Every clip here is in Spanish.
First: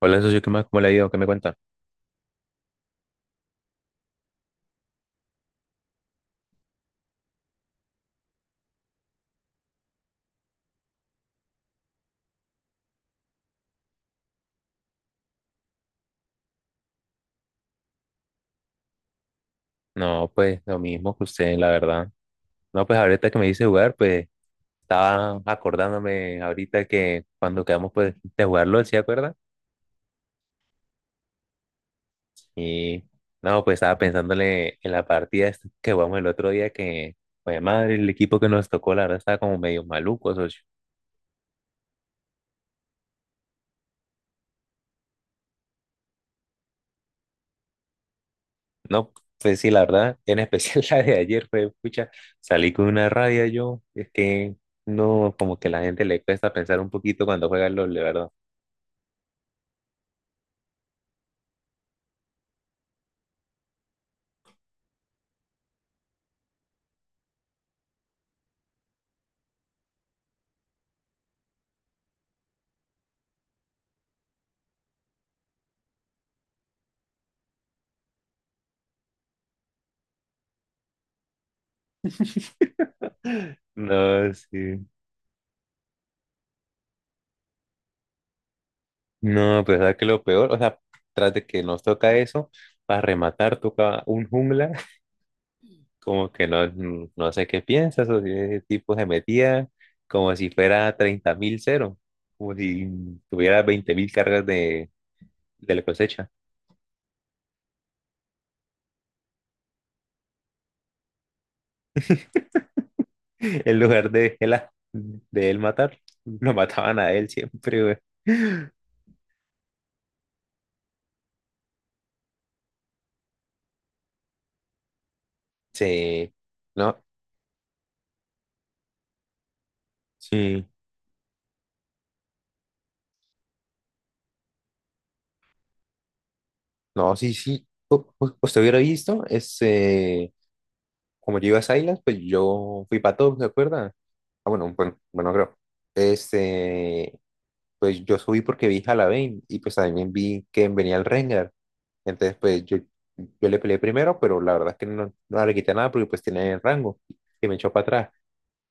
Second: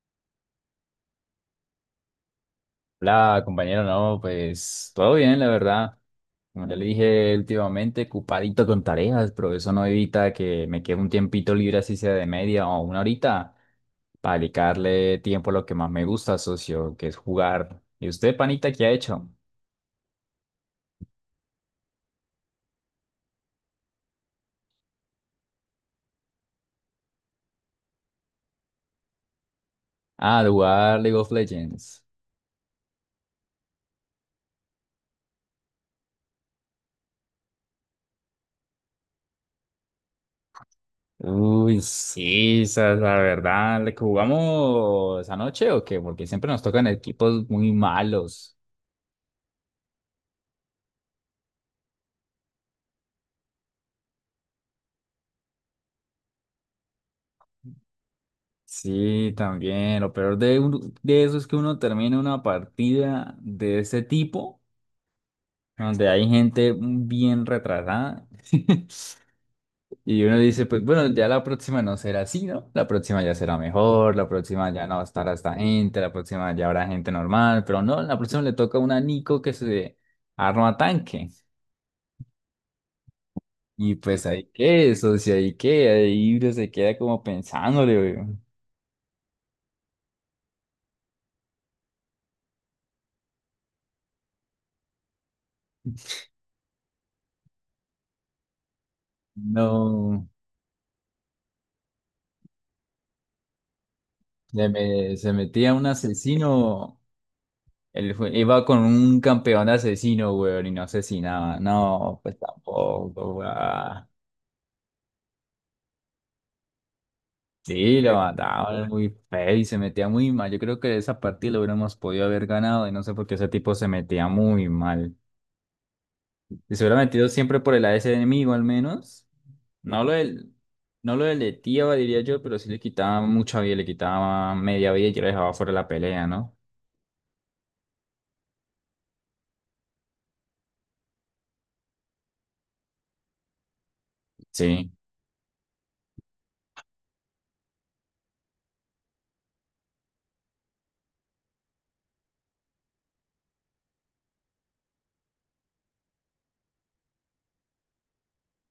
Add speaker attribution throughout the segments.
Speaker 1: Hola, socio, ¿qué más? ¿Cómo le ha ido? ¿Qué me cuenta?
Speaker 2: Hola, compañero, no, pues todo bien, la verdad. Como ya le dije últimamente, ocupadito con tareas, pero eso no evita que me quede un tiempito libre, así sea de media o una horita, para dedicarle tiempo a lo que más me gusta, socio, que es jugar. ¿Y usted, panita, qué ha hecho?
Speaker 1: No, pues lo mismo que usted, la verdad. No, pues ahorita que me dice jugar, pues estaba acordándome ahorita que cuando quedamos pues de jugarlo, ¿sí acuerda?
Speaker 2: Ah, de jugar League of Legends.
Speaker 1: Y no, pues estaba pensándole en la partida esta que jugamos el otro día que, pues madre, el equipo que nos tocó, la verdad, estaba como medio maluco, socio.
Speaker 2: Uy, sí, esa es la verdad. ¿Le jugamos anoche o qué? Porque siempre nos tocan equipos muy malos.
Speaker 1: No, pues sí, la verdad, en especial la de ayer fue, pucha, salí con una rabia yo, es que no, como que la gente le cuesta pensar un poquito cuando juega LOL, de verdad.
Speaker 2: Sí, también. Lo peor de eso es que uno termina una partida de ese tipo, donde hay gente bien retrasada, y uno dice, pues bueno, ya la próxima no será así, ¿no? La próxima ya será mejor, la próxima ya no estará esta gente, la próxima ya habrá gente normal, pero no, la próxima le toca a una Nico que se arma tanque. Y pues
Speaker 1: No,
Speaker 2: ahí
Speaker 1: sí.
Speaker 2: que eso, si ahí que, ahí uno se queda como pensándole, güey.
Speaker 1: No, pero ¿sabes qué es lo peor? O sea, tras de que nos toca eso, para rematar toca un jungla, como que no, no sé qué piensas, o si ese tipo se metía
Speaker 2: No,
Speaker 1: como si fuera 30.000 cero, como si tuviera 20.000 cargas de,
Speaker 2: se
Speaker 1: de
Speaker 2: metía
Speaker 1: la
Speaker 2: un
Speaker 1: cosecha,
Speaker 2: asesino. Iba con un campeón asesino, weón, y no asesinaba. No, pues tampoco,
Speaker 1: en
Speaker 2: weón.
Speaker 1: lugar de él, de él matar, lo mataban a él siempre, güey.
Speaker 2: Sí, lo mataban muy feo y se metía muy mal. Yo creo que esa partida lo hubiéramos podido haber ganado y no sé por qué ese tipo se metía muy mal.
Speaker 1: Sí,
Speaker 2: Y se hubiera
Speaker 1: no,
Speaker 2: metido siempre por el AS enemigo al menos. No lo del,
Speaker 1: sí,
Speaker 2: no lo deleteaba, diría yo, pero sí le quitaba mucha vida, le quitaba media vida y ya lo dejaba fuera de la pelea, ¿no?
Speaker 1: no, sí, sí. ¿Usted hubiera visto ese... como yo iba a esa isla, pues yo fui para todos, ¿se acuerdan? Ah, bueno,
Speaker 2: Sí,
Speaker 1: bueno, bueno, creo. Este, pues yo subí porque vi Halloween y pues también vi que venía el Rengar. Entonces, pues yo le peleé primero, pero la verdad es que no, no le quité nada porque pues tiene rango y me echó para atrás.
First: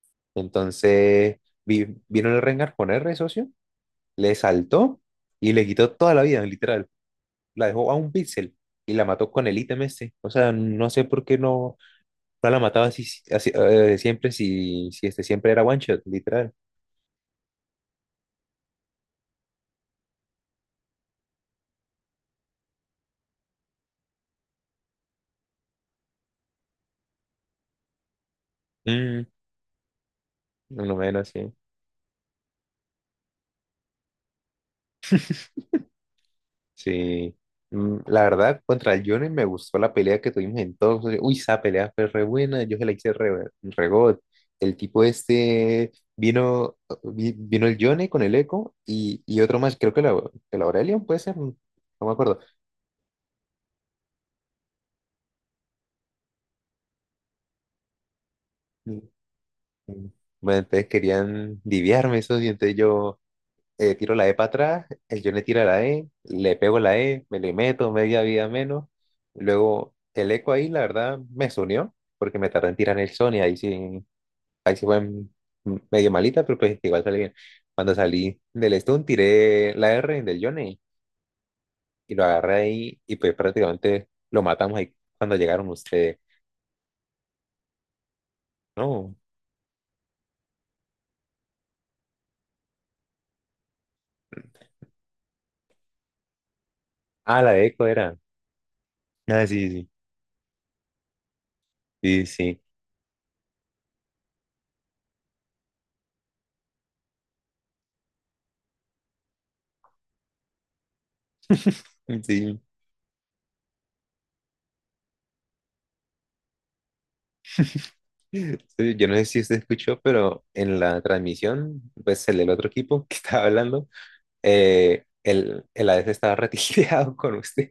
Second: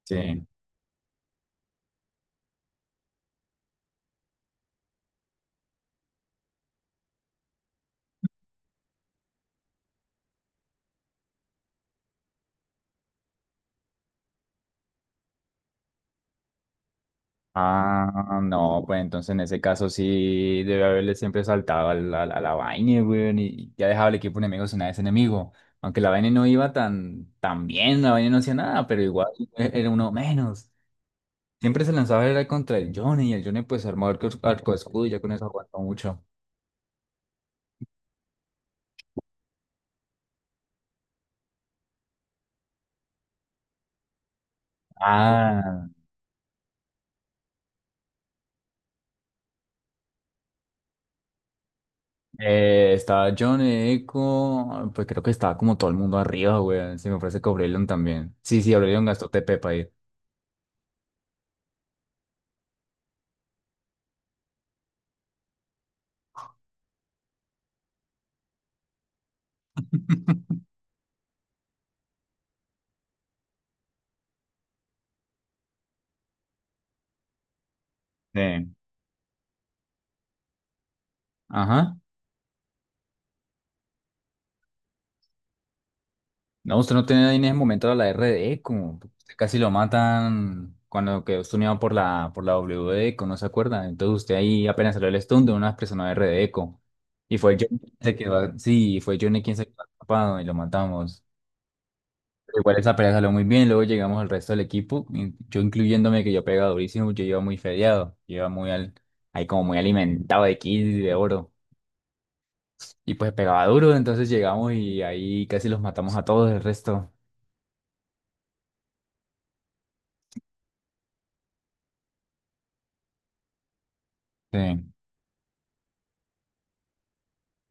Speaker 2: sí.
Speaker 1: Entonces, vino el Rengar con R, socio, le saltó y le quitó toda la vida, literal. La dejó a un píxel y la mató con el ítem ese. O sea, no sé por qué no, no la mataba así, si, así siempre, si este siempre era one shot, literal.
Speaker 2: Ah, no, pues entonces en ese caso sí debe haberle siempre saltado a la vaina, weón, y ya dejaba el equipo enemigo sin nada de ese enemigo. Aunque la vaina no iba tan bien, la vaina no hacía nada, pero
Speaker 1: Mm,
Speaker 2: igual era uno menos.
Speaker 1: Más menos, sí.
Speaker 2: Siempre se lanzaba era contra el Johnny, y el Johnny pues armó arco escudo y ya con eso aguantó mucho.
Speaker 1: Sí. La verdad, contra el Johnny me gustó la pelea que tuvimos en todos. Uy, esa pelea fue re buena, yo se la hice re, re god. El tipo
Speaker 2: Ah,
Speaker 1: este vino, vino el Johnny con el Echo y otro más, creo que el Aurelion puede ser, no me acuerdo.
Speaker 2: estaba John Eco, pues creo que estaba como todo el mundo arriba, weón. Se me parece que Aurelion también. Sí, sí,
Speaker 1: Mm,
Speaker 2: Aurelion gastó TP para ir.
Speaker 1: mm. Bueno, entonces querían diviarme eso y entonces yo. Tiro la E para atrás, el John le tira la E, le pego la E, me le meto media vida menos. Luego el eco ahí, la verdad, me unió, porque me tardé en tirar el Sony, ahí sí fue medio malita, pero pues igual salí bien. Cuando salí del
Speaker 2: Sí.
Speaker 1: stun, tiré la R del Johnny
Speaker 2: Ajá.
Speaker 1: y lo agarré ahí y pues prácticamente lo matamos ahí cuando llegaron ustedes.
Speaker 2: No, usted no tenía en ese momento la RDE, como
Speaker 1: No,
Speaker 2: usted casi lo matan cuando quedó stuneado por la WD, ¿no se acuerda? Entonces usted ahí apenas salió el stun de una persona de RDE. Y
Speaker 1: ah, la
Speaker 2: fue
Speaker 1: de
Speaker 2: Johnny
Speaker 1: eco
Speaker 2: quien se
Speaker 1: era.
Speaker 2: quedó, sí, fue Johnny
Speaker 1: Ah,
Speaker 2: quien se quedó
Speaker 1: sí,
Speaker 2: atrapado y lo matamos.
Speaker 1: sí, sí, sí.
Speaker 2: Pero igual esa pelea salió muy bien, luego llegamos al resto del equipo, in- yo incluyéndome que yo pegaba durísimo, yo iba muy fedeado, yo iba muy al, ahí como muy alimentado de kills y de oro.
Speaker 1: Sí,
Speaker 2: Y pues pegaba duro, entonces llegamos y ahí casi los matamos a todos el resto.
Speaker 1: sí, yo no sé si usted escuchó, pero en la transmisión, pues el del otro equipo que estaba hablando,
Speaker 2: Sí.
Speaker 1: el ADC estaba retileado con usted.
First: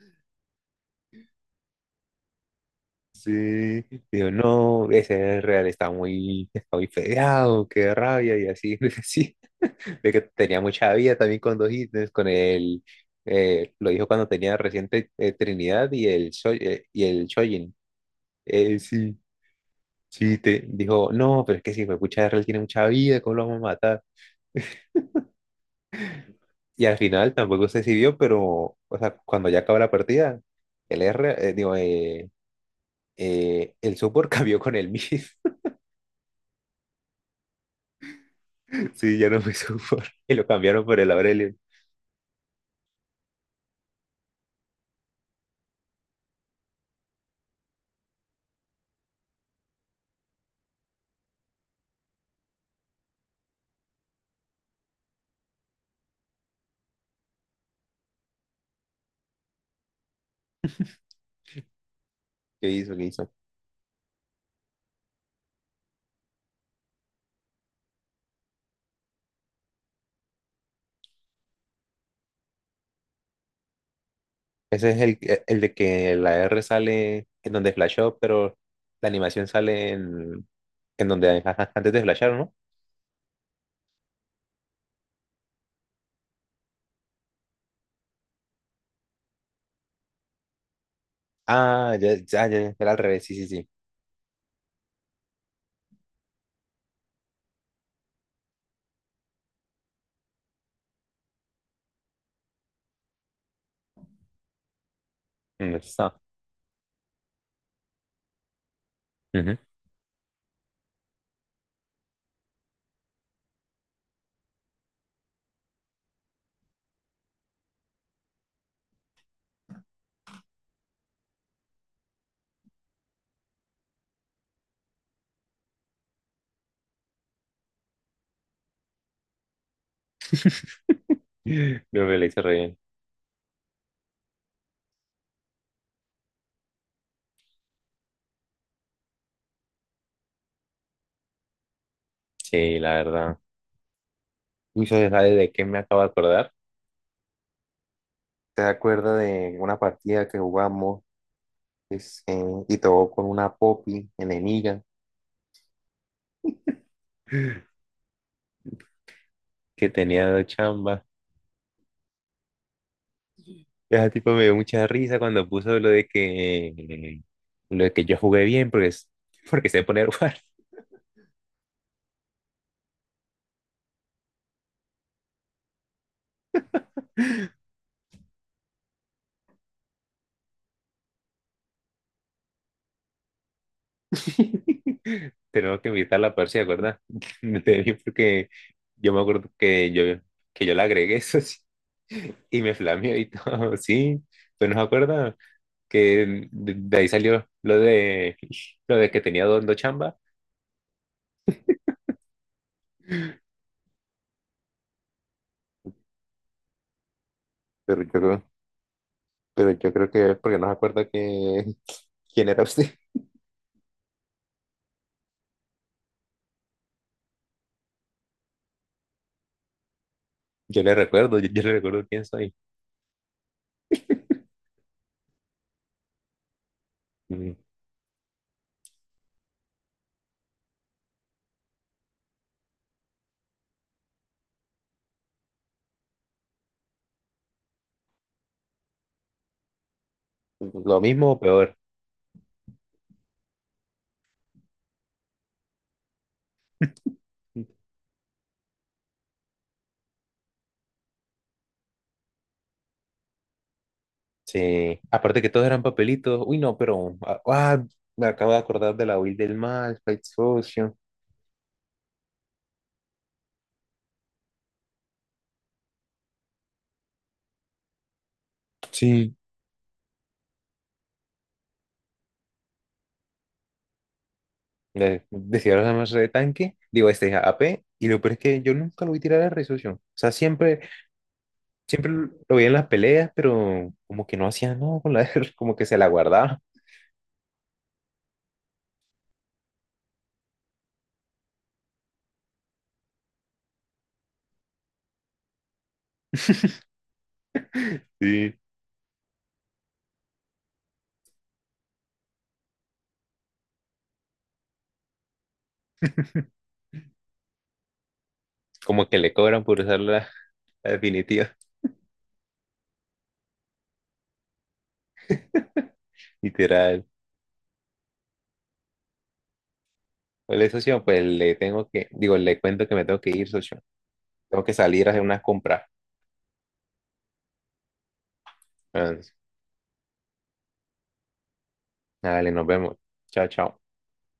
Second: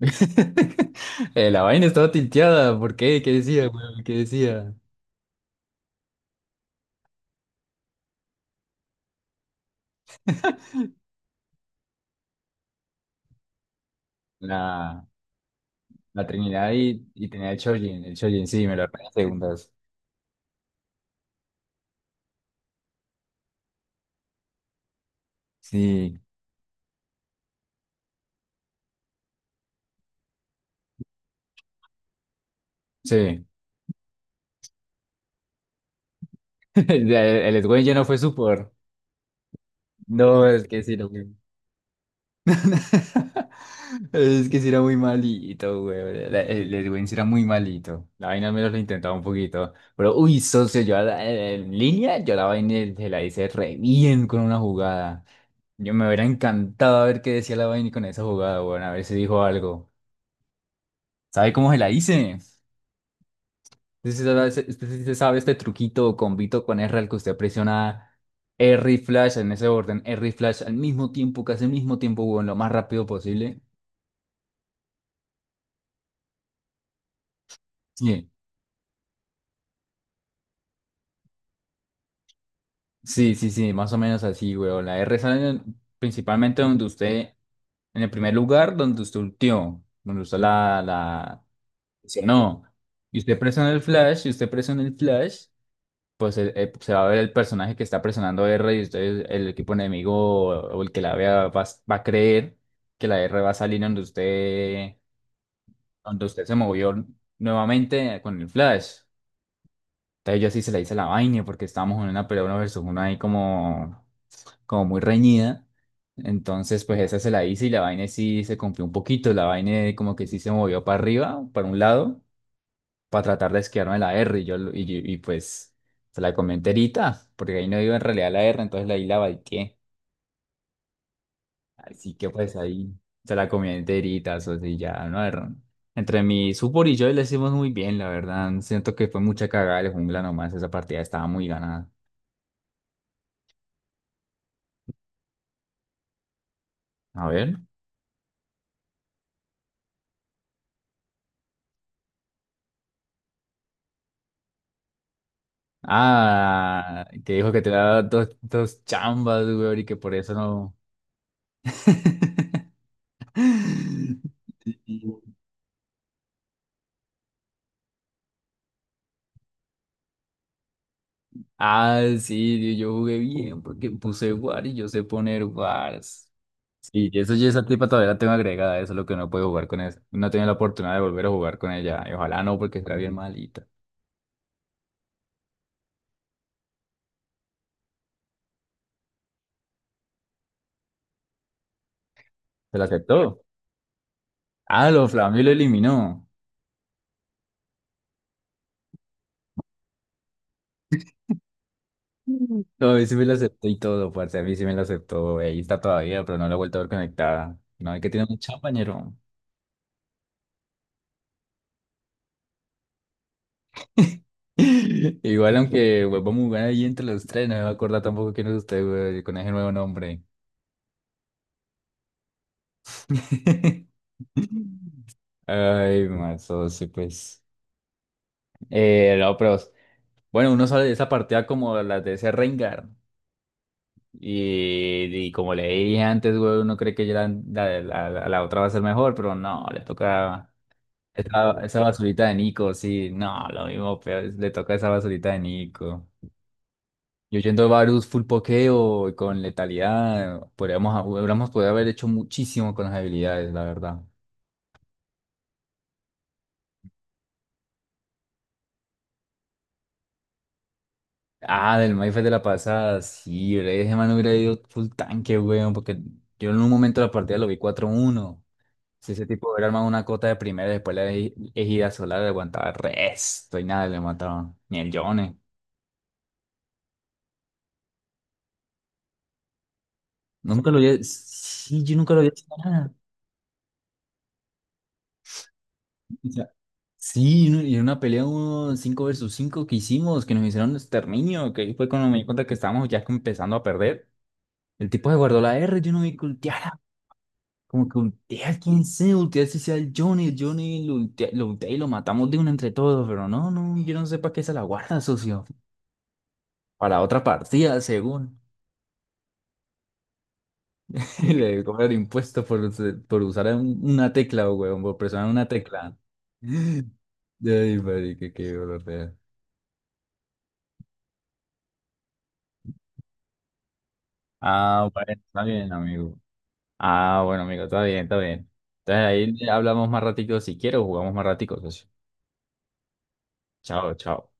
Speaker 2: La vaina estaba tilteada. ¿Por qué? ¿Qué decía,
Speaker 1: Sí.
Speaker 2: weón? ¿Qué
Speaker 1: Digo,
Speaker 2: decía?
Speaker 1: no, ese Real está muy fedeado, qué rabia, y así, así. De que tenía mucha vida también con dos ítems, lo dijo cuando tenía
Speaker 2: La,
Speaker 1: reciente Trinidad y
Speaker 2: la Trinidad
Speaker 1: y
Speaker 2: y,
Speaker 1: el
Speaker 2: y tenía el
Speaker 1: Chojin.
Speaker 2: Chojin. El Chojin, sí, me lo arruiné en
Speaker 1: Sí.
Speaker 2: segundas.
Speaker 1: Sí, te dijo, no, pero es que si fue pucha Real tiene mucha vida, ¿cómo lo vamos a matar?
Speaker 2: Sí,
Speaker 1: Y al final tampoco se decidió, pero, o sea, cuando ya acaba la partida, digo,
Speaker 2: sí.
Speaker 1: el support cambió con el mid.
Speaker 2: El Edwin ya no fue por...
Speaker 1: Sí, ya no fue support. Y lo
Speaker 2: No, es que
Speaker 1: cambiaron
Speaker 2: sí,
Speaker 1: por el
Speaker 2: lo que...
Speaker 1: Aurelion.
Speaker 2: Es que sí era muy malito, güey. El Edwin sí era muy malito. La vaina al menos lo intentaba un poquito. Pero, uy, socio, yo en línea, yo la vaina se la hice re bien con una jugada. Yo me hubiera encantado a ver qué decía la vaina con esa jugada, bueno, a ver si dijo algo. ¿Sabe cómo se la hice?
Speaker 1: ¿Qué hizo? ¿Qué hizo?
Speaker 2: Usted sí sabe, usted sí se sabe este truquito o combito con R al que usted presiona R y Flash en ese orden, R y Flash al mismo tiempo, casi al mismo tiempo, weón, lo más rápido posible.
Speaker 1: Ese es el de que la R sale en donde flashó,
Speaker 2: Sí,
Speaker 1: pero la animación sale en donde antes de flashar, ¿no?
Speaker 2: sí, más o menos así, weón. La R sale en- Principalmente donde usted, en el primer lugar, donde usted ultió, donde usted
Speaker 1: Ah, ya,
Speaker 2: Sí.
Speaker 1: ya, ya,
Speaker 2: No.
Speaker 1: ya, era al
Speaker 2: Y
Speaker 1: revés, sí,
Speaker 2: usted
Speaker 1: sí, sí.
Speaker 2: presiona el flash, pues se va a ver el personaje que está presionando R y entonces el equipo enemigo o el que la vea va a creer que la R va a salir
Speaker 1: Eso está.
Speaker 2: donde usted se movió nuevamente con el flash.
Speaker 1: Ujú.
Speaker 2: Entonces yo así se la hice la vaina porque estábamos en una pelea uno versus uno ahí como muy reñida. Entonces pues esa se la hice y la vaina sí se cumplió un poquito. La vaina como que sí se movió para arriba, para un lado para tratar de esquivarme de la R. Y, yo, lo- y, yo- y pues se la comí enterita, porque ahí no iba en realidad la R, entonces ahí la balqué.
Speaker 1: Lo
Speaker 2: Así
Speaker 1: que le
Speaker 2: que
Speaker 1: hice re
Speaker 2: pues
Speaker 1: bien.
Speaker 2: ahí se la comí enterita, eso sí, ya, no Era- entre mi supor y yo le hicimos muy bien, la verdad. Siento que fue mucha cagada de jungla nomás, esa partida estaba muy ganada.
Speaker 1: Sí, la verdad. Uy, ¿sabes de qué me acabo de acordar?
Speaker 2: A ver.
Speaker 1: ¿Te acuerda de una partida que jugamos es, eh, y todo con una Poppy enemiga
Speaker 2: Ah, que dijo que te daba dos chambas, güey, y
Speaker 1: que
Speaker 2: que por
Speaker 1: tenía
Speaker 2: eso
Speaker 1: dos
Speaker 2: no.
Speaker 1: chambas? Ese tipo me dio mucha risa cuando puso lo de que yo jugué bien porque, porque sé poner guardia.
Speaker 2: Ah, sí, yo jugué bien porque puse War y yo sé poner Wars. Sí, y eso ya esa tipa todavía la tengo agregada, eso es lo que no puedo jugar con esa. No he tenido la oportunidad de volver a jugar con ella. Y ojalá no, porque está bien malita.
Speaker 1: Tenemos que invitarla a Percy, ¿verdad? Porque yo me acuerdo que que yo la agregué, eso sí, y me
Speaker 2: ¿Se la
Speaker 1: flameó y
Speaker 2: aceptó?
Speaker 1: todo, sí, pues no se
Speaker 2: Ah, lo
Speaker 1: acuerda.
Speaker 2: Flamio lo eliminó.
Speaker 1: Que de ahí salió lo de que tenía dos chamba.
Speaker 2: Mm. No, a mí sí me la aceptó y todo, parce. A mí sí me la aceptó. Ahí está todavía, pero no la he vuelto a ver conectada. No, hay
Speaker 1: Pero yo,
Speaker 2: que tiene
Speaker 1: creo-
Speaker 2: mucho compañero.
Speaker 1: pero yo creo que es porque no se acuerda que, quién era usted.
Speaker 2: Igual, aunque pues, vamos a jugar ahí entre los tres, no me va a acordar tampoco quién es usted, güey, con ese nuevo nombre.
Speaker 1: Yo le recuerdo, yo le recuerdo quién soy.
Speaker 2: Ay, mazo, sí, pues.
Speaker 1: Mm,
Speaker 2: No, pero bueno, uno sale de esa partida como las de ese Rengar. Y como le dije antes, güey, uno cree que ya la otra va a ser mejor, pero no, le toca
Speaker 1: Lo mismo o peor.
Speaker 2: esa basurita de Nico, sí, no, lo mismo, pero le toca esa basurita de Nico. Yo yendo a Varus full pokeo y con letalidad, podríamos, hubiéramos podido haber hecho muchísimo con las habilidades, la verdad.
Speaker 1: Sí, aparte que todos eran papelitos. Uy, no, pero ah, ah, me acabo de acordar de la Will del Mal, Fight Social.
Speaker 2: Ah, del Mayfair de la pasada, sí, bre, ese man hubiera ido full tanque, weón, porque yo en un momento de la partida lo vi 4-1. Si ese
Speaker 1: Sí.
Speaker 2: tipo hubiera armado una cota de primera, después ejida solar le aguantaba resto y nada, le mataban. Ni el Yone.
Speaker 1: Decía los demás de tanque, digo, este AP, y lo peor es que yo nunca lo vi tirar a Red. O sea,
Speaker 2: Nunca lo
Speaker 1: siempre.
Speaker 2: había. Sí, yo
Speaker 1: Siempre
Speaker 2: nunca lo
Speaker 1: lo
Speaker 2: había hecho
Speaker 1: lo veía en las
Speaker 2: nada.
Speaker 1: peleas, pero como que no hacía nada con la R, como que se la
Speaker 2: O sea,
Speaker 1: guardaba.
Speaker 2: sí, en una pelea uno 5 versus 5 que hicimos, que nos hicieron exterminio, que ahí fue cuando me di cuenta que estábamos ya empezando a perder. El tipo se guardó la R, yo no vi cultear. Como que
Speaker 1: Sí.
Speaker 2: ultea, quién sé, ultea si sea el Johnny lo ultea y lo matamos de una entre todos, pero no, yo no sé para qué se la guarda, socio. Para otra partida, según.
Speaker 1: Como que le cobran por usar la
Speaker 2: Y
Speaker 1: definitiva,
Speaker 2: le cobran impuestos por, por usar una tecla, weón, por presionar una tecla.
Speaker 1: literal.
Speaker 2: Ay, marica, qué dolor de ver.
Speaker 1: Hola, socio, pues le tengo que, digo, le cuento que me tengo que ir, socio. Tengo que
Speaker 2: Ah,
Speaker 1: salir a
Speaker 2: bueno,
Speaker 1: hacer unas
Speaker 2: está bien,
Speaker 1: compras.
Speaker 2: amigo. Ah, bueno, amigo, está bien, está bien.
Speaker 1: Ah, sí.
Speaker 2: Entonces ahí hablamos más ratico si quiero, jugamos más ratico, socio.
Speaker 1: Dale, nos vemos. Chao, chao.
Speaker 2: Chao, chao.